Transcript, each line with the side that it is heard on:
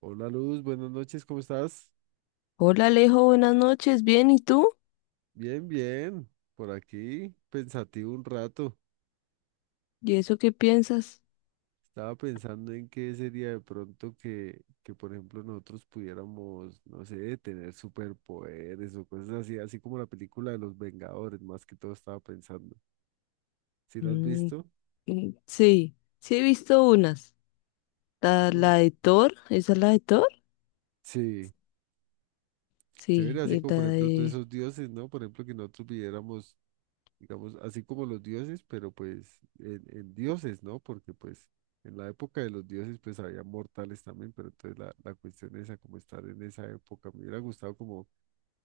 right: Hola Luz, buenas noches, ¿cómo estás?
left: Hola Alejo, buenas noches. Bien, ¿y tú?
right: Bien, bien, por aquí, pensativo un rato.
left: ¿Y eso qué piensas?
right: Estaba pensando en qué sería de pronto que, por ejemplo, nosotros pudiéramos, no sé, tener superpoderes o cosas así, así como la película de los Vengadores, más que todo estaba pensando. ¿Sí la has
left: Mm,
right: visto?
left: sí, sí he visto unas. La
right: Sí.
left: de Thor, ¿esa es la de Thor?
right: Sí, chévere,
left: Sí,
right: así
left: y
right: como
left: la
right: por ejemplo todos
left: de...
right: esos dioses, ¿no? Por ejemplo, que nosotros pudiéramos digamos, así como los dioses, pero pues en dioses, ¿no? Porque pues en la época de los dioses pues había mortales también, pero entonces la cuestión esa como estar en esa época, me hubiera gustado como,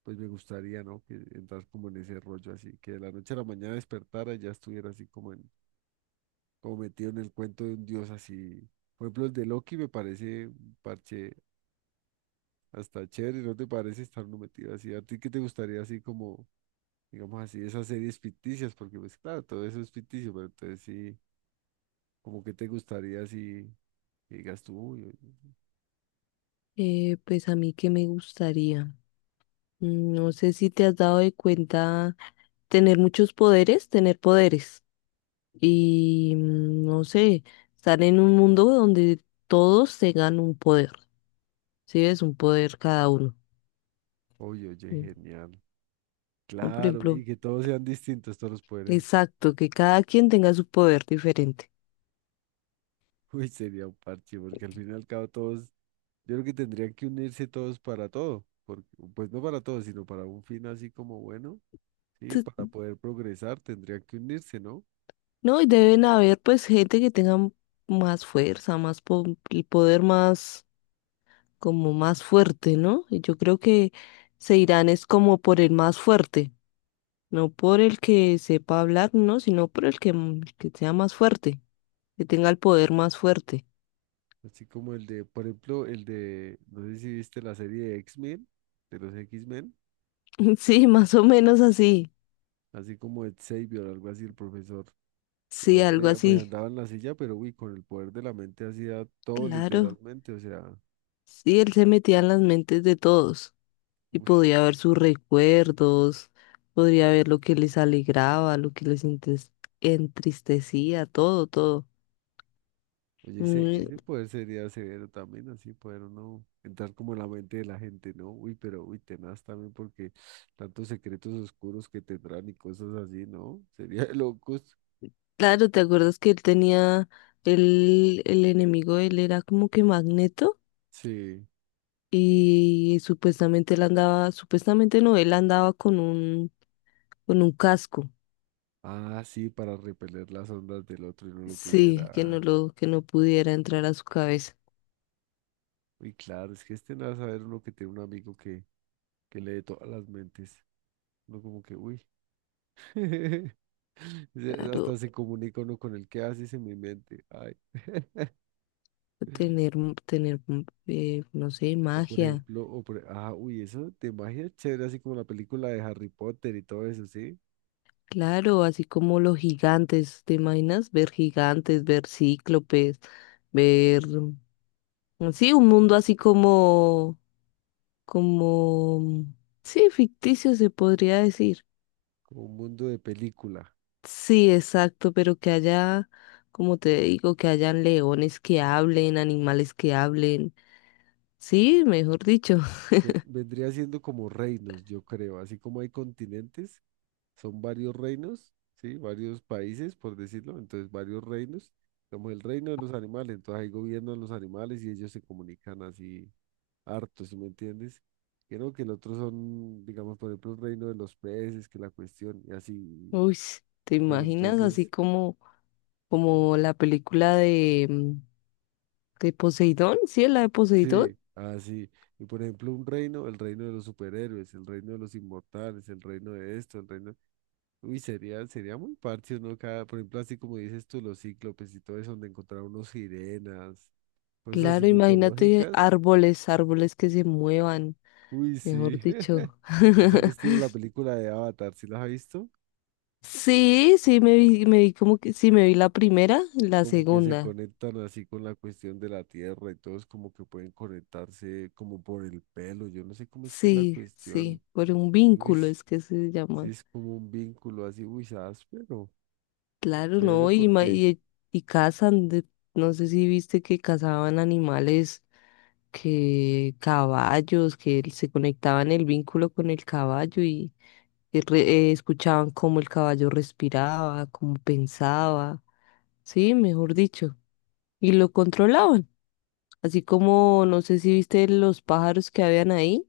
right: pues me gustaría, ¿no? Que entrar como en ese rollo así, que de la noche a la mañana despertara y ya estuviera así como metido en el cuento de un dios así. Por ejemplo, el de Loki me parece un parche hasta chévere, ¿no te parece estar uno metido así? ¿A ti qué te gustaría así como digamos así, esas series ficticias, porque pues claro, todo eso es ficticio, pero entonces sí, como que te gustaría si que digas tú, uy, oye,
left: pues a mí que me gustaría. No sé si te has dado de cuenta tener muchos poderes, tener poderes. Y no sé, estar en un mundo donde todos tengan un poder. Sí, es un poder cada uno.
right: oye,
left: Mm,
right: genial.
left: ¿no? Por
right: Claro,
left: ejemplo.
right: y que todos sean distintos, todos los poderes.
left: Exacto, que cada quien tenga su poder diferente.
right: Uy, sería un parche, porque al fin y al cabo todos, yo creo que tendrían que unirse todos para todo, porque, pues no para todo, sino para un fin así como bueno, sí, para
left: Tu-
right: poder progresar tendrían que unirse, ¿no?
left: No, y deben haber pues gente que tenga más fuerza, el poder más como más fuerte, ¿no? Y yo creo que se irán es como por el más fuerte, no por el que sepa hablar, no, sino por el que, el que sea más fuerte, que tenga el poder más fuerte.
right: Así como el de, por ejemplo, el de, no sé si viste la serie de X-Men, de los X-Men.
left: Sí, más o menos así.
right: Así como Ed Xavier, algo así, el profesor. El
left: Sí, algo
right: hombre pues
left: así.
right: andaba en la silla, pero uy, con el poder de la mente hacía todo
left: Claro.
right: literalmente, o sea,
left: Sí, él se metía en las mentes de todos y
right: uy,
left: podía ver sus recuerdos, podría ver lo que les alegraba, lo que les entristecía, todo, todo.
right: oye, ese,
left: Mm,
right: ese poder sería severo también, así poder uno entrar como en la mente de la gente, ¿no? Uy, pero uy, tenaz también porque tantos secretos oscuros que tendrán y cosas así, ¿no? Sería de locos.
left: claro, ¿te acuerdas que él tenía, el enemigo, él era como que Magneto
right: Sí.
left: y supuestamente él andaba, supuestamente no, él andaba con un casco,
right: Ah, sí, para repeler las ondas del otro y no lo
left: sí, que
right: pudiera.
left: no lo, que no pudiera entrar a su cabeza.
right: Uy, claro, es que es tenaz saber uno que tiene un amigo que lee todas las mentes. Uno como que, uy. Se-
left: Claro,
right: Hasta se comunica uno con el que hace y se me mente. Ay.
left: tener, no sé,
right: O por
left: magia.
right: ejemplo, ah, uy, eso de magia es chévere, así como la película de Harry Potter y todo eso, ¿sí?
left: Claro, así como los gigantes, ¿te imaginas ver gigantes, ver cíclopes, ver, sí, un mundo así como, como, sí, ficticio se podría decir.
right: Como un mundo de película.
left: Sí, exacto, pero que haya, como te digo, que hayan leones que hablen, animales que hablen, sí, mejor dicho.
right: Vendría siendo como reinos, yo creo. Así como hay continentes, son varios reinos, ¿sí? Varios países, por decirlo. Entonces, varios reinos. Como el reino de los animales. Entonces, ahí gobiernan los animales y ellos se comunican así harto, ¿si me entiendes? Creo que el otro son, digamos, por ejemplo, el reino de los peces, que la cuestión, y así.
left: Uy, ¿te
right: Pero
left: imaginas así
right: entonces,
left: como, como la película de, de Poseidón? Sí, la de Poseidón.
right: sí, así. Y por ejemplo, un reino, el reino de los superhéroes, el reino de los inmortales, el reino de esto, el reino. Uy, sería muy parche, ¿no? Cada, por ejemplo, así como dices tú, los cíclopes y todo eso, donde encontrar unos sirenas, cosas así
left: Claro, imagínate
right: mitológicas.
left: árboles, árboles que se muevan,
right: Uy,
left: mejor
right: sí.
left: dicho.
right: Así al estilo de la película de Avatar, ¿sí las has visto?
left: Sí, sí, me vi como que, sí, me vi la primera,
right: Que
left: la
right: como que se
left: segunda.
right: conectan así con la cuestión de la tierra y todos como que pueden conectarse como por el pelo. Yo no sé cómo es que es la
left: Sí,
right: cuestión.
left: sí, por un
right: Uy,
left: vínculo es que se
right: sí
left: llama.
right: es como un vínculo así, uy, áspero.
left: Claro,
right: Chévere
left: no, y, ma-
right: porque,
left: y, y cazan, no sé si viste que cazaban animales, que caballos, que se conectaban el vínculo con el caballo y, y re- escuchaban cómo el caballo respiraba, cómo pensaba. Sí, mejor dicho. Y lo controlaban. Así como, no sé si viste los pájaros que habían ahí,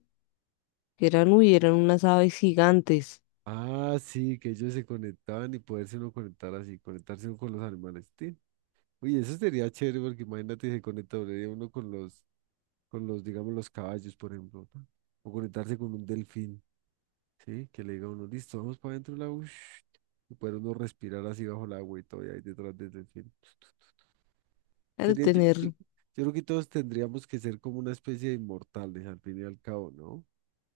left: que eran, uy, eran unas aves gigantes.
right: ah, sí, que ellos se conectaban y poderse uno conectar así, conectarse uno con los animales. Sí. Uy, eso sería chévere porque imagínate se conecta uno con los, digamos, los caballos, por ejemplo, o conectarse con un delfín. Sí, que le diga a uno, listo, vamos para adentro del agua. Ush, y poder uno respirar así bajo el agua y todo, y ahí detrás del delfín.
left: Al
right: Sería, yo,
left: tener...
right: yo creo que todos tendríamos que ser como una especie de inmortales, al fin y al cabo, ¿no?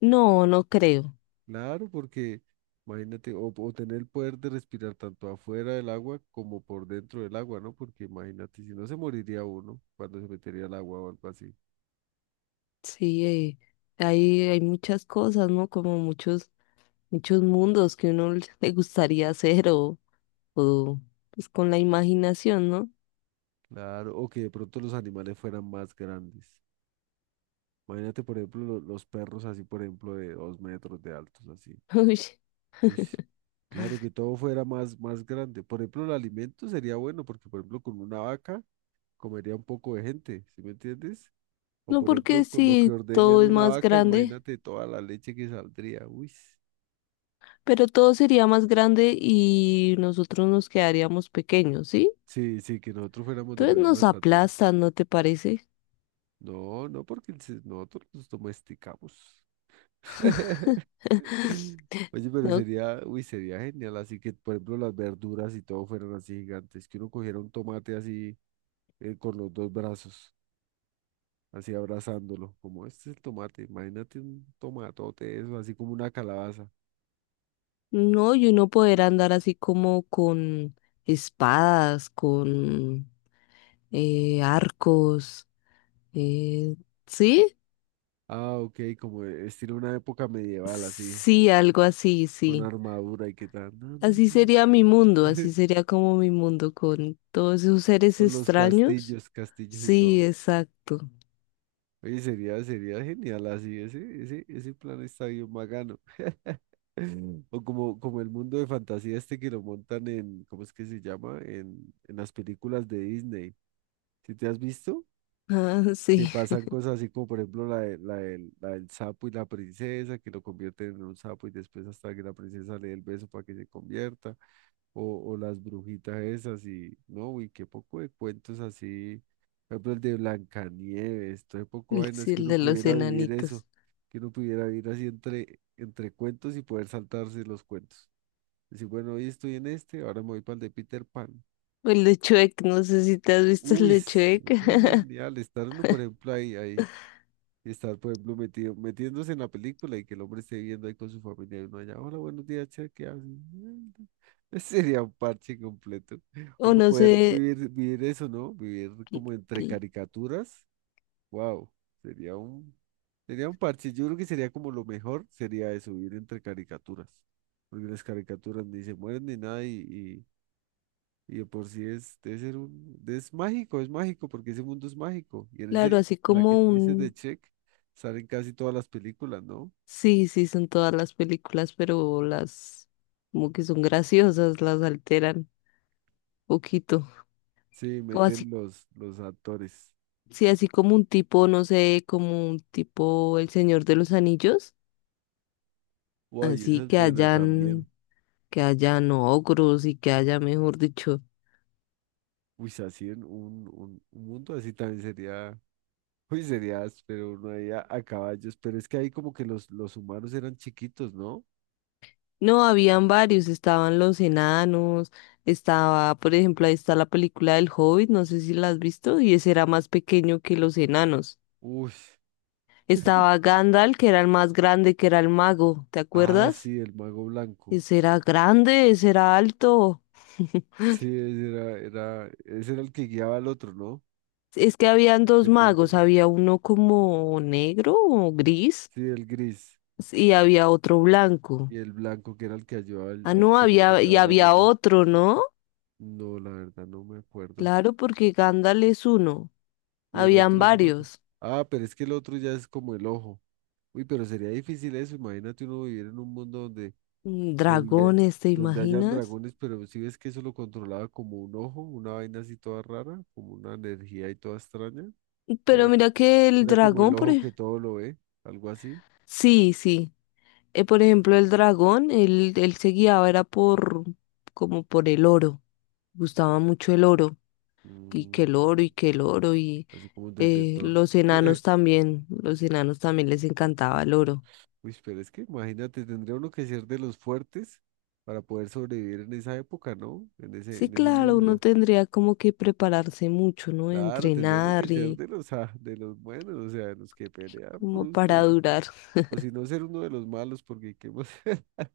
left: No, no creo.
right: Claro, porque imagínate, o tener el poder de respirar tanto afuera del agua como por dentro del agua, ¿no? Porque imagínate, si no se moriría uno cuando se metería al agua o algo así.
left: Sí, hay muchas cosas, ¿no? Como muchos, muchos mundos que uno le gustaría hacer o pues con la imaginación, ¿no?
right: Claro, o que de pronto los animales fueran más grandes. Imagínate, por ejemplo, los perros así, por ejemplo, de 2 metros de altos, así.
left: Uy.
right: Uy, claro, que todo fuera más, más grande. Por ejemplo, el alimento sería bueno, porque por ejemplo, con una vaca comería un poco de gente, ¿sí me entiendes? O
left: No
right: por ejemplo,
left: porque
right: con lo que
left: sí,
right: ordeñan
left: todo es
right: una
left: más
right: vaca,
left: grande,
right: imagínate toda la leche que saldría. Uy,
left: pero todo sería más grande y nosotros nos quedaríamos pequeños, ¿sí?
right: sí, sí, que nosotros fuéramos de la
left: Entonces
right: misma
left: nos
right: estatura.
left: aplastan, ¿no te parece?
right: No, no, porque nosotros nos domesticamos. Oye, pero
left: No,
right: sería, uy, sería genial. Así que, por ejemplo, las verduras y todo fueran así gigantes, que uno cogiera un tomate así con los dos brazos. Así abrazándolo, como este es el tomate, imagínate un tomatote, eso, así como una calabaza.
left: no, y uno poder andar así como con espadas, con arcos, eh, ¿sí?
right: Ah, ok, como e, estilo una época medieval, así,
left: Sí, algo así,
right: con
left: sí.
right: armadura y qué tal, no, no,
left: Así
right: no.
left: sería mi mundo, así sería como mi mundo con todos esos seres
right: Con los
left: extraños.
right: castillos, castillos y todo.
left: Sí, exacto.
right: Oye, sería, sería genial así, ese plan está bien bacano. O como, como el mundo de fantasía este que lo montan en, ¿cómo es que se llama? En las películas de Disney. ¿Si te has visto?
left: Ah,
right: Que pasan cosas así como por ejemplo la del sapo y la princesa, que lo convierten en un sapo y después hasta que la princesa le dé el beso para que se convierta, o las brujitas esas y no, uy, qué poco de cuentos así, por ejemplo el de Blancanieves, todo poco vainas
left: sí,
right: que
left: el
right: uno
left: de los
right: pudiera vivir eso,
left: enanitos.
right: que uno pudiera vivir así entre cuentos y poder saltarse los cuentos. Decir, bueno, hoy estoy en este, ahora me voy para el de Peter Pan.
left: O el de Shrek, no sé si te has visto el
right: Uy,
left: de
right: ese
left: Shrek.
right: es genial, estar uno, por ejemplo, ahí, ahí. Y estar, por ejemplo, metido, metiéndose en la película y que el hombre esté viendo ahí con su familia y uno allá, hola, buenos días, che, ¿qué hacen? Sería un parche completo.
left: O
right: Uno
left: no
right: poder
left: sé,
right: vivir, vivir eso, ¿no? Vivir
left: Cl-
right: como entre
left: cl-
right: caricaturas. Wow, sería un, sería un parche. Yo creo que sería como lo mejor, sería eso, vivir entre caricaturas. Porque las caricaturas ni se mueren ni nada y de por sí es, debe ser es mágico, porque ese mundo es mágico. Y en
left: claro,
right: ese,
left: así
right: en la que
left: como
right: tú dices de
left: un...
right: Check, salen casi todas las películas, ¿no?
left: Sí, sí, son todas las películas, pero las como que son graciosas, las alteran poquito.
right: Sí,
left: O así,
right: meten los actores.
left: sí, así como un tipo, no sé, como un tipo El Señor de los Anillos,
right: Uy,
left: así
right: esa es buena también.
left: que hayan ogros y que haya, mejor dicho.
right: Uy, así en un mundo así también sería, uy, sería pero uno ahí a caballos. Pero es que ahí como que los humanos eran chiquitos, ¿no?
left: No, habían varios, estaban los enanos, estaba, por ejemplo, ahí está la película del Hobbit, no sé si la has visto, y ese era más pequeño que los enanos.
right: Uy.
left: Estaba Gandalf, que era el más grande, que era el mago, ¿te
right: Ah,
left: acuerdas?
right: sí, el mago blanco.
left: Ese era grande, ese era alto.
right: Sí, ese era, era, ese era el que guiaba al otro, ¿no?
left: Es que habían dos magos,
right: El-
left: había uno como negro o gris
right: Sí, el gris.
left: y había otro blanco.
right: Y el blanco que era el que ayudaba al,
left: Ah,
right: al
left: no,
right: chino que
left: había y
right: llevaba el
left: había
right: anillo.
left: otro, ¿no?
right: No, la verdad no me acuerdo.
left: Claro, porque Gandalf es uno.
right: Y el
left: Habían
right: otro es el otro.
left: varios.
right: Ah, pero es que el otro ya es como el ojo. Uy, pero sería difícil eso. Imagínate uno vivir en un mundo donde
left: Mm.
right: gobier-
left: Dragones, ¿te
right: donde hayan
left: imaginas?
right: dragones, pero si ves que eso lo controlaba como un ojo, una vaina así toda rara, como una energía y toda extraña, que
left: Pero
right: era,
left: mira que el
right: era como el
left: dragón.
right: ojo que todo lo ve, algo así.
left: Sí, sí. Por ejemplo, el dragón, él se guiaba, era por, como por el oro, gustaba mucho el oro, y que
right: Mm,
left: el oro, y que el oro, y
right: así como un detector.
left: los enanos también les encantaba el oro.
right: Uy, pero es que imagínate, tendría uno que ser de los fuertes para poder sobrevivir en esa época, ¿no?
left: Sí,
right: En ese
left: claro, uno
right: mundo.
left: tendría como que prepararse mucho, ¿no?
right: Claro, tendría uno que
left: Entrenar
right: ser
left: y
right: de los, ah, de los buenos, o sea, de los que pelean
left: como
right: brusco.
left: para durar.
right: O si no, ser uno de los malos, porque ¿qué más?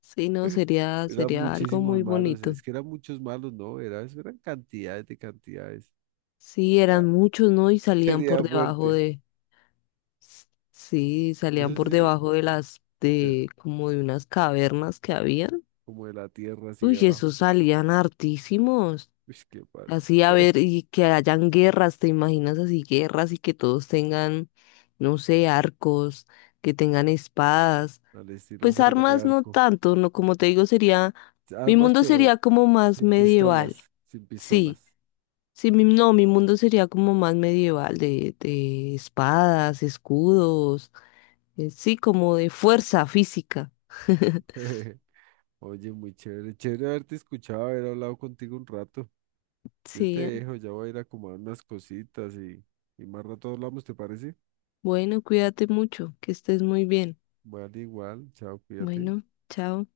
left: Sí, no, sería,
right: Eran
left: sería algo
right: muchísimos
left: muy
right: malos.
left: bonito.
right: Es que eran muchos malos, ¿no? Era, eso eran cantidades de cantidades.
left: Sí,
right: Era,
left: eran muchos, ¿no? Y salían por
right: sería
left: debajo
right: fuerte.
left: de. Sí, salían
right: Eso
left: por
right: sí,
left: debajo de las,
right: de-
left: de como de unas cavernas que habían.
right: como de la tierra así
left: Uy,
right: abajo.
left: esos salían hartísimos.
right: Uy, qué parche.
left: Así a ver, y que hayan guerras, ¿te imaginas así guerras y que todos tengan, no sé, arcos, que tengan espadas?
right: Al estilo
left: Pues
right: Juana de
left: armas no
right: Arco.
left: tanto, no, como te digo, sería, mi
right: Armas,
left: mundo
right: pero.
left: sería como más
right: Sin
left: medieval.
right: pistolas, sin
left: Sí,
right: pistolas.
left: sí, mi, no, mi mundo sería como más medieval, de, espadas, escudos sí, como de fuerza física.
right: Oye, muy chévere. Chévere haberte escuchado, haber hablado contigo un rato. Yo te
left: Sí.
right: dejo, ya voy a ir a acomodar unas cositas y más rato hablamos, ¿te parece?
left: Bueno, cuídate mucho, que estés muy bien.
right: Vale, igual. Chao, cuídate.
left: Bueno, chao.